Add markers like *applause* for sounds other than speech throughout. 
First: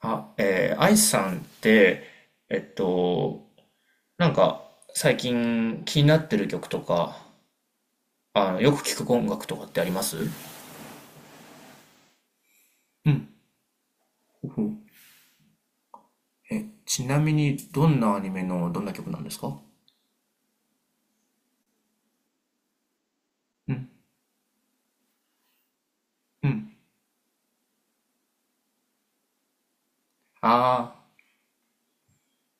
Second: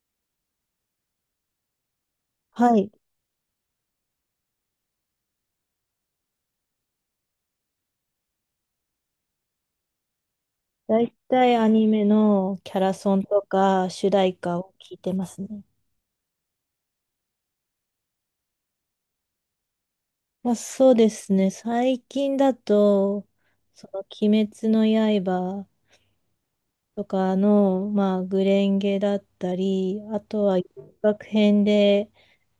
あ、アイさんって、えっはい。と、なんか、最近気になってる曲とか、よく聞く音楽とかってあります？だいたいアニメのキャラうソンん。とか主題ほ歌ほを聞いてますね。え、ちなみに、どんなアニメのどんな曲なんですか？まあ、そうですね。最近だと、うん、鬼滅の刃うん。とかの、まあ、グレンゲだったり、あとは、あ学編で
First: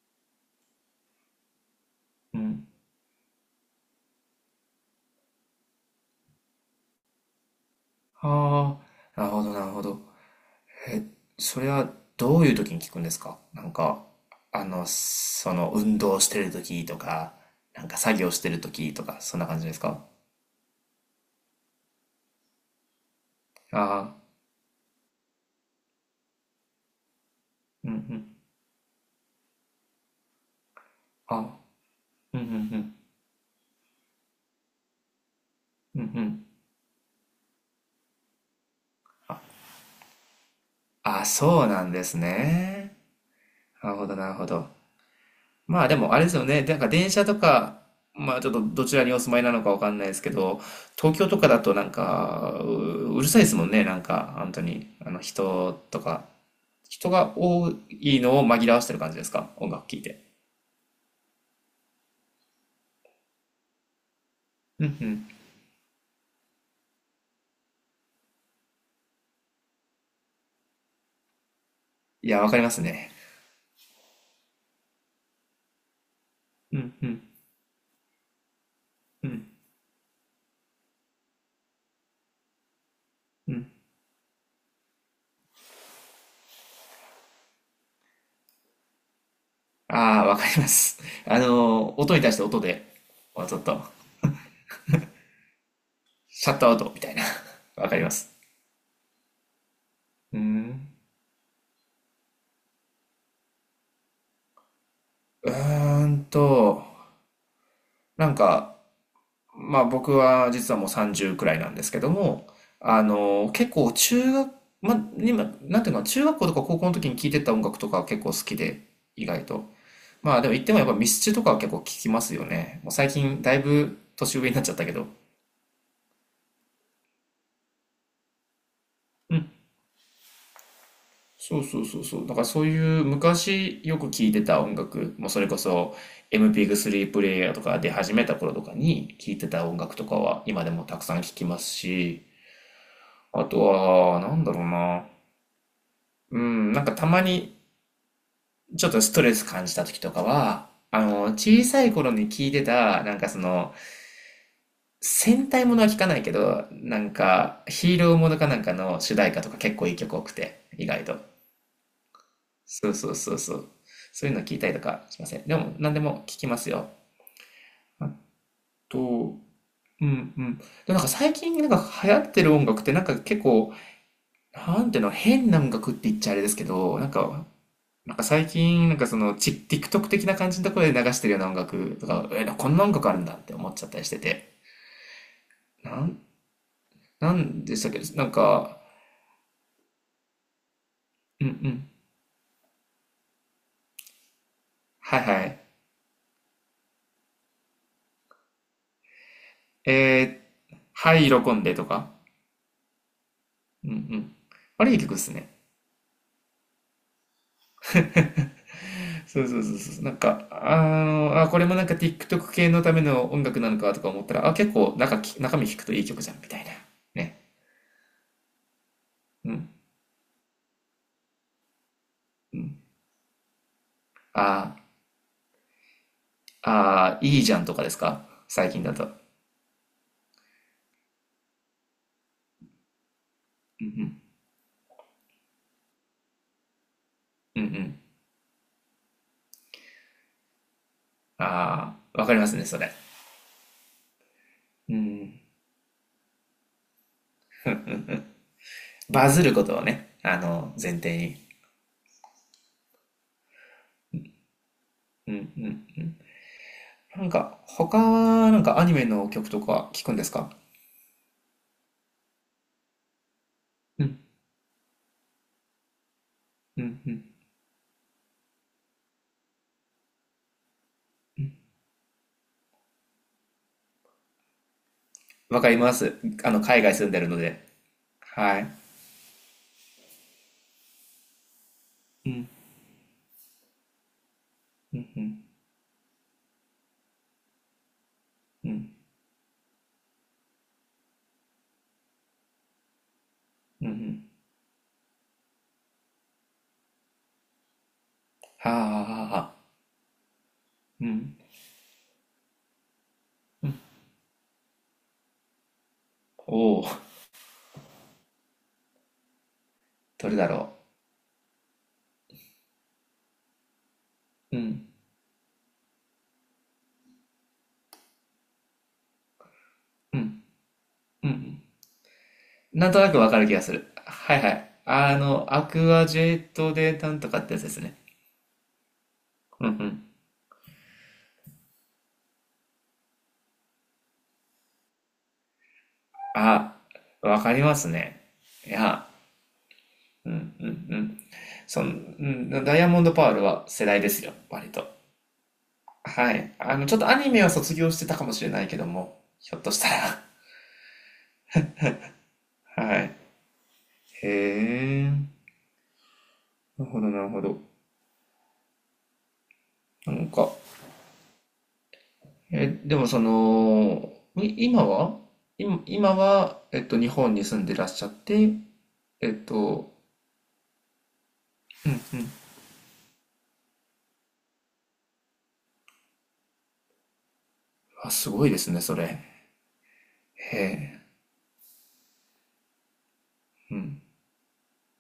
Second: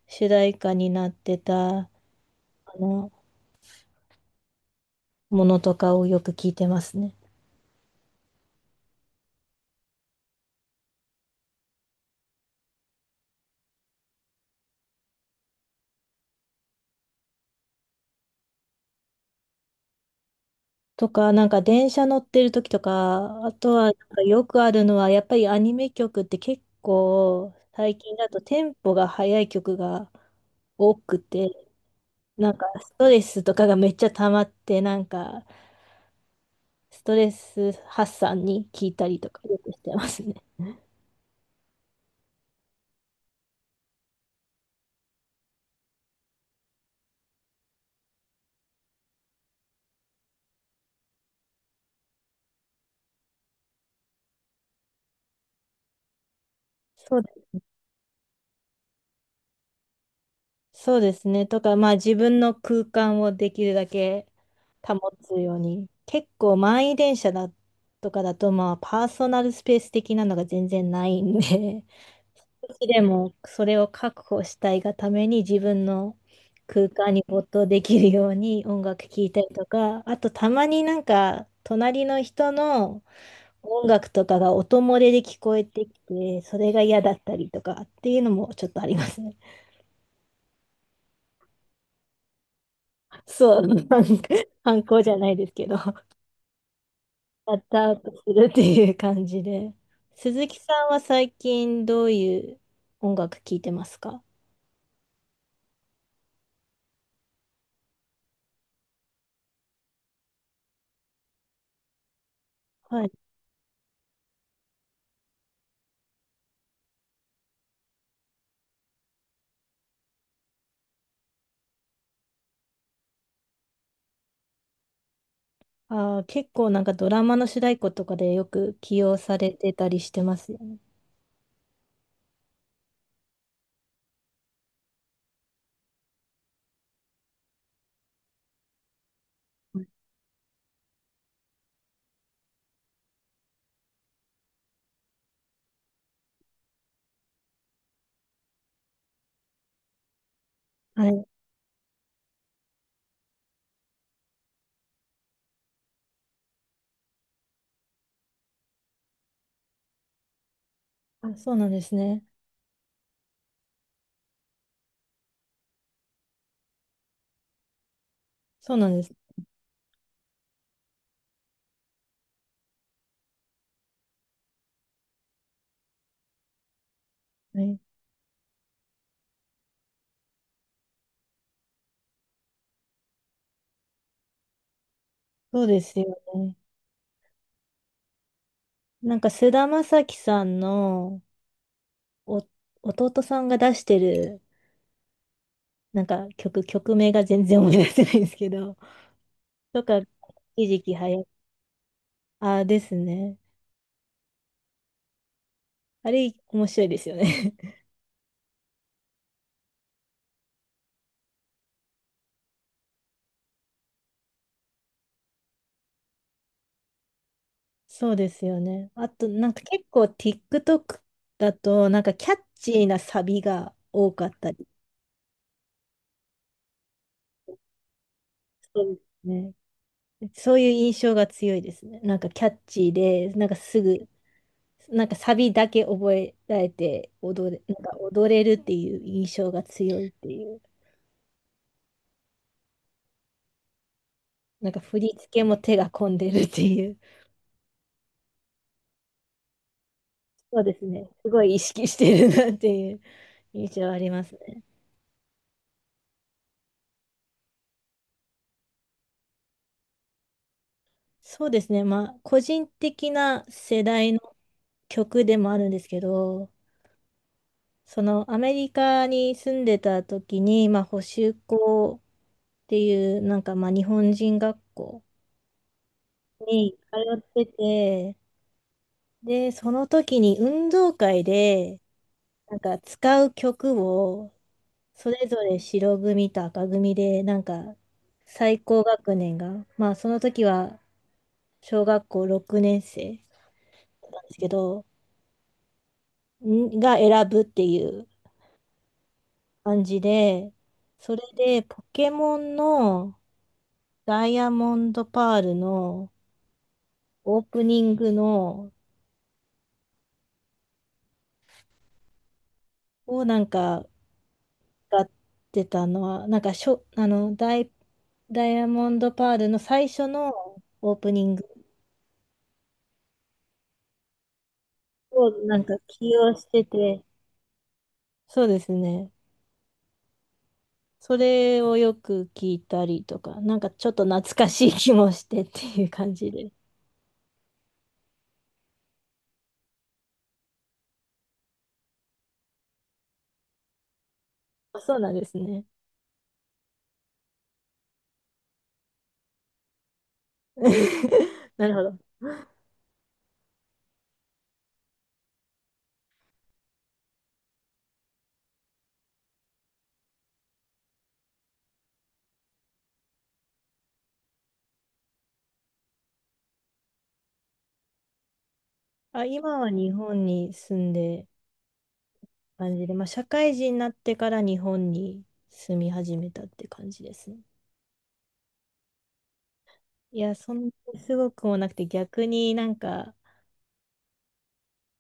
主題歌になってた、ああ、うん。の、ものとかをよく聞いてますね。ああ、なるほど、なるほど。え、それはどういう時に聞くんですか？なんか、運動してる時とか、なんか作業してる時とか、そんな感じですか？とか、なんか電車乗ってる時とか、あとはなんあかよくあるのは、やっぱりアニメ曲って結構あー、うん、最う近だん。とテンポが速い曲が多くて、あ。うんうなんかスんトレスとかがめっちゃ溜まって、なんかうんうんうん。ストレス発散に聞いたりとかよくしてますね。あ、そうなんですね。なるほど、なるほど。まあでもあれですよね。なんか電車とか、まあちょっとどちらにお住まいなのかわかんないですけど、東京とかだとなんか、うるさいですもんね。なんか、本当に。あの人とか、*laughs* 人そうで、が多いのを紛らわしてる感じですか？音楽聴いて。そうですね。とか、まあ自分の空間をできるだけうん保うん。つように。結構満員電車だとかだと、まあパーソナルスペース的なのが全然ないんで、いや、わかりま少すしでね。もそれを確保したいがために自分のう空んう間にん没頭できるように音楽聴ういたりんとか、あとたまになんか隣の人のうん。音楽とかが音漏れで聞こえてきて、それが嫌だったりとかっていうのもちょっとありますね。ああ、わかります。音に対して音で、*laughs* もうちそょっと、う、反抗じゃないですけど、*laughs* シシャットアウトみたいな。ャッ *laughs* トわアかウりまトすす。るっていう感じで。う鈴木さんん。は最近どういう音楽聴いてますか？うーんと、なんか、まあ僕は実はもう30くらいなんですけども、はあい。の、結構中学、まあ今、なんていうの、中学校とか高校の時に聴いてた音楽とか結構好きで、意外と。まあでも言ってもやっぱミスチルとかは結構聴きますよね。もう最近だいぶ年上になっちゃったけど。ああ、結構なんかドラマの主題歌とかでよく起用されてたりしてますよね。そうそうそうそう。だからそういう昔よく聴いてた音楽、もうそれこそ MP3 プレイヤーとか出始めた頃とかに聴いてた音楽とかは今でもたくさん聴きますし、あとは、なんだろうな。うん、なんかたまにちょっとストレス感じた時とかは、はい。小さい頃に聴いてた、なんかその、戦隊ものは聴かないけど、なんかヒーローものかなんかの主題歌とか結構いい曲多くて、意外と。あ、そうなんですね。そうそうそうそう。そういうの聞いたりとかしません？でも、何でも聞きますよ。あそうなんですと、うんうん。でもなんか最近なんか流行ってる音楽ってなんか結構、なんていうの、変な音楽って言っちゃあれですけど、なんか、ね。なんか最近なんかそのち TikTok 的な感じのところで流してるような音楽とか、え、こんな音楽あるんだって思っちゃったりしてて。そうでなすよん、ね。なんでしたっけ、なんか、なんか菅田将暉さんのうんうん。お弟さんが出してるはいはい。なんか曲、曲名が全然思い出せないんですけど、とか、え一時期はハや、イロコンデとか。ああですね。うんうん。あれいい曲っすね。あれ面白いですよね。*laughs* そうそうそうそう。なんか、あ、これもなんか TikTok 系のための音楽なのかとか思ったら、あ、結構中身聞くといい曲じゃん、みたいな。ね。そうですよね。あとなうんかん、結構 TikTok だとなんかキャッうチーん。なサビが多かっあたり。ー、あー、いいじゃんとかですか最近そうだでと？すね。そういう印象が強いですね。なんかキャッチーで、なんかすうぐ、んなんかサビだけ覚えられて踊れ、うん。うんうなんかん。踊れるっていう印象が強いっていう。ああ、わかりますね、それ。なんかう振り付ん。けも手が込んでるっていう。バズることをね、そうです前ね。提すごに。い意識してるなっていう印象ありますね。うんうん。なんか、他は、なんかアニメの曲とか聞くんですか？そうですね。まあ、個人的な世う代んの曲でもあるんですけど、うんうん。そのアメリカに住んでた時に、まあ、補習校っていう、なんかまあ日本人学校わかります。に海外通住んっでるのてで。て、はい。で、その時に運動会で、うんなんか使う曲を、それぞれ白組と赤組で、なんか最高学年が、まあその時は小学校6年生うんうなんん。ですけど、んが選ぶっていうはあはあはあ。感じで、うそれん。でポケモンの、ダイヤモンドパールのおお、オープニングのどれだろをなんかう。うん、歌ってたのは、なんかダイヤモンドパールの最初うのん、オープニうングん。なんとなくわかる気がする。はいはい。あをの、なアんかクア起ジ用ェしッてトでて、なんとかってやつですね。そうですね。うんうん。それをよく聞いたりとか、なんかちょっと懐かしい気もしてっていう感じで。あ、わかりますね。いや、うんうんうん。その、うん、ダイヤモンドパールは世代ですよ、割あ、と。そうなんですね。はい。ちょっとアニメは卒業してたかもしれないけども、ひょっとしたら。*laughs* なるほど。はい。へえ。なるほど、なるほど。なんか、え、でもその、い今は今、今は、日本に住んでらっしゃって、あ、えっ今は日と、本に住んでうんうん。感じで、まあ、社会人になってから日本に住み始めたって感じですね。あ、すごいですね、それ。いや、そへんなえ、すごくもなくて、逆になんか、うん。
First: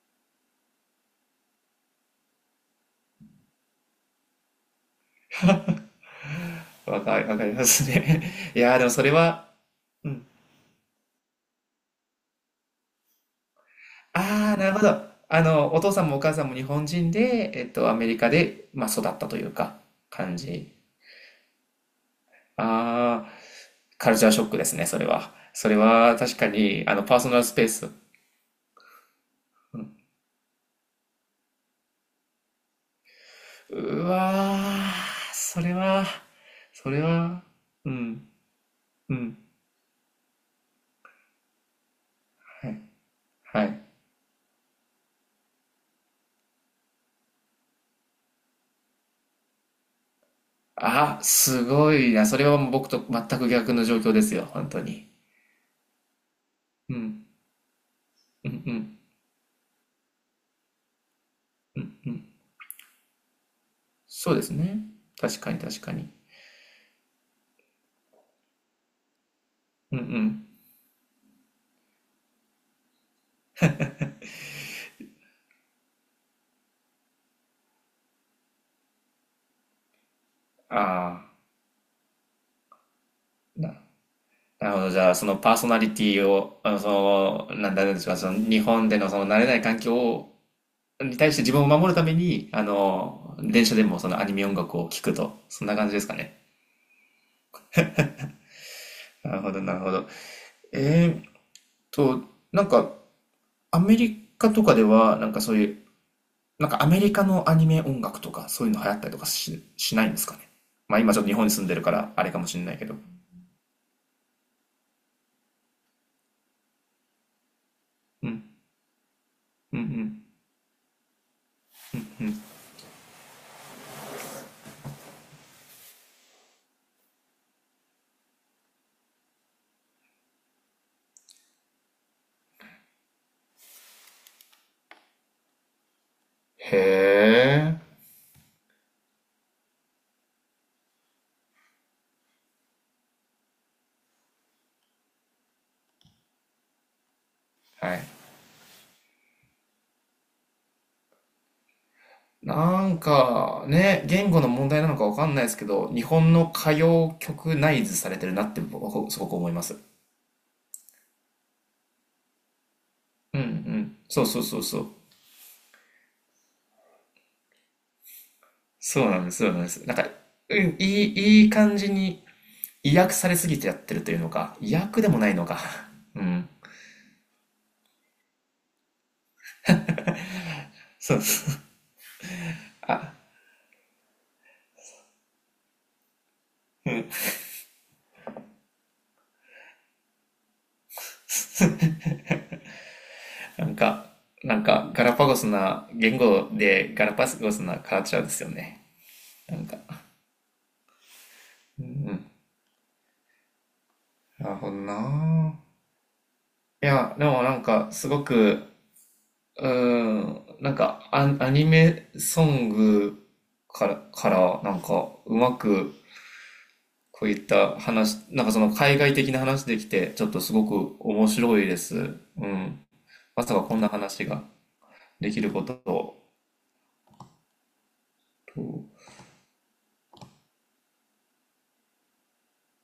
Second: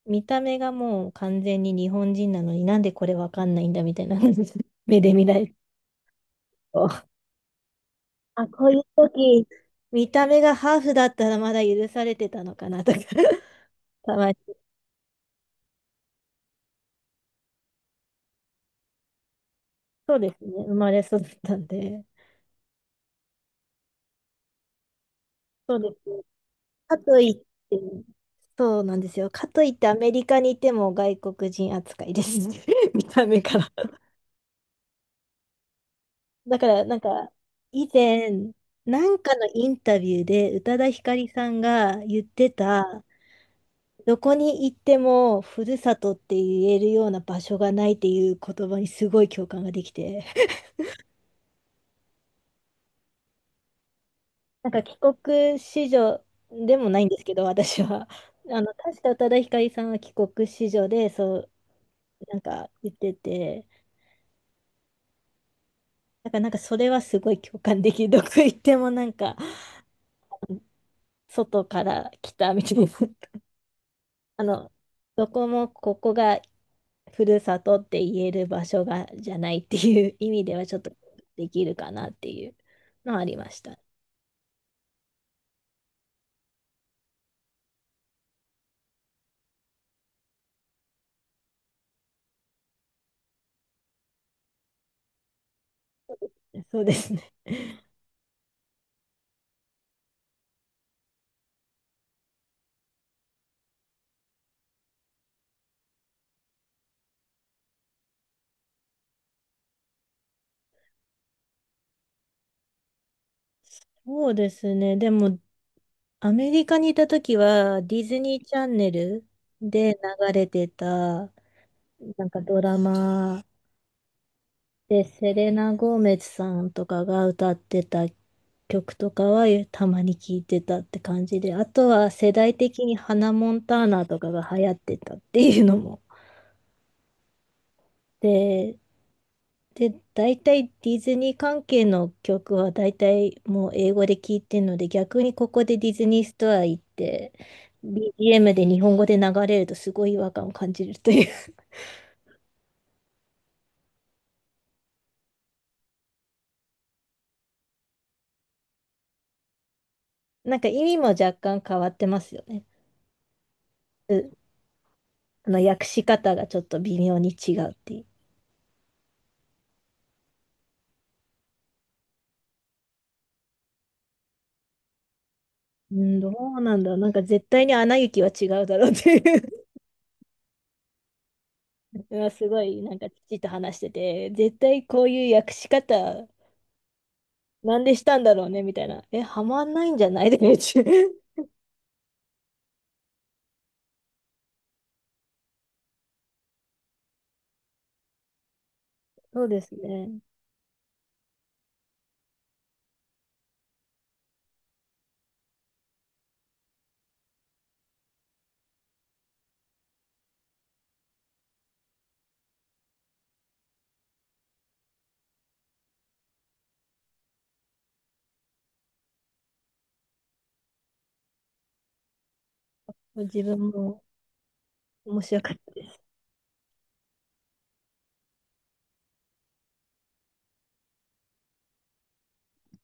見た目がもう完全に日本人なのになんでこれわかんないんだみたいな *laughs* 目で見られると。わかりますあ、ね。*laughs* いこういやー、うでもそれは、時、う見たん。目がハーフだったらまだ許されてたのかなとか *laughs* たまに。ああ、なるほど。お父さんもお母さんも日本人で、アメリカで、まあ、育ったというか、そうで感すね。生じ。まれ育ったんで。ああ、カルチャーショックですね、それは。そそれうですは、ね。確かに、あかの、パとーソいっナルスペーて、ス。そうなんですよ。かといってアメリカにいても外国人扱いです。*laughs* 見た目から。う *laughs* わー、それは、だからそなんれかは、以うん、前なうんかん、のインタビューで宇多田ヒカリさんが言ってはい、た、はい。どこに行ってもふるさとって言えるような場所がないっていう言葉にすごい共感ができて *laughs* あ、すごいな。それはもう僕と全く逆の状況ですよ、本なん当か帰に。国子女でもうないんですん、けど私は、うん、うん、確か宇多田ヒカリさんは帰国子女でそううん。なんか言ってて。そうですね。確かに、確かに。だからなんかそれはすごい共感できる。どこ行ってもなんかうん、うん。外から来たみたいな。あの、どこもここがふるさとって言える場所がじゃないっていう意味ではちょっとあできるかなっていうのはありまあ、した。なるほど。じゃあ、そのパーソナリティを、なんだろうでしょう、その日本でのその慣れない環境を、に対して自分を守るために、電車でもそのアニメ音楽を聴くと、そんな感じですかね。そうですね。なるほど、なるほど。えーっと、なんか、アメリカとかでは、なんかそういう、なんかアメリカのアニメ音楽とか、そういうの流行ったりとかしないんですかね。まあ今ちょっと日本に住んでるから、あれかもしれないけど。そうですね。でもアメリカにいた時は、ディズうニーん、チャンネルうん、うでん。流れてた、なんかドラマで、セレナ・ゴーメズさんとかが歌ってた曲とかはたまに聞いてたって感じで、あとは世代的にハナ・モンターナとかが流行ってたっていうのも。へえ。で、で、大体ディズニー関係の曲は大体もう英語で聞いてるので、逆にここでディズニーストア行って、はい。BGM で日本語で流れるとすごい違和感を感じるという なんかね、言語の問題なのかわかんないですけど、日本の歌謡曲ナイズされてるなって僕はすごく思います。*laughs* なんか意味も若干変わってますよね。うん、うん。そうそうそうそう。あの訳し方がちょっと微妙に違うっていう。そうなんです、そうなんです。なんか、うん、いい感じに威訳されすぎてやってるというのか、威訳でもないのか。う *laughs* ん、うどん。うなんだろう。なんか絶対にアナ雪は違うだろうっていう そうそう。*laughs* うわすごい *laughs* なんかあ、父と話してて、絶対こういう訳し方うん。なんでしたんだろうねみたいな。え、はまんないんじゃないで *laughs* なんか、なんか、ガラパゴスな言語でガラパゴスなカルチャーですよね。そうなでんすか。ね。うん。なるほどな。いや、でもなんか、すごく、なんかアニメソングから、なんか、うまく、こういった話、なんかその海外的な話できて、ちょっとすごく面白いです。うん。自まさ分かこんなも話が。面でき白るかっことたです。を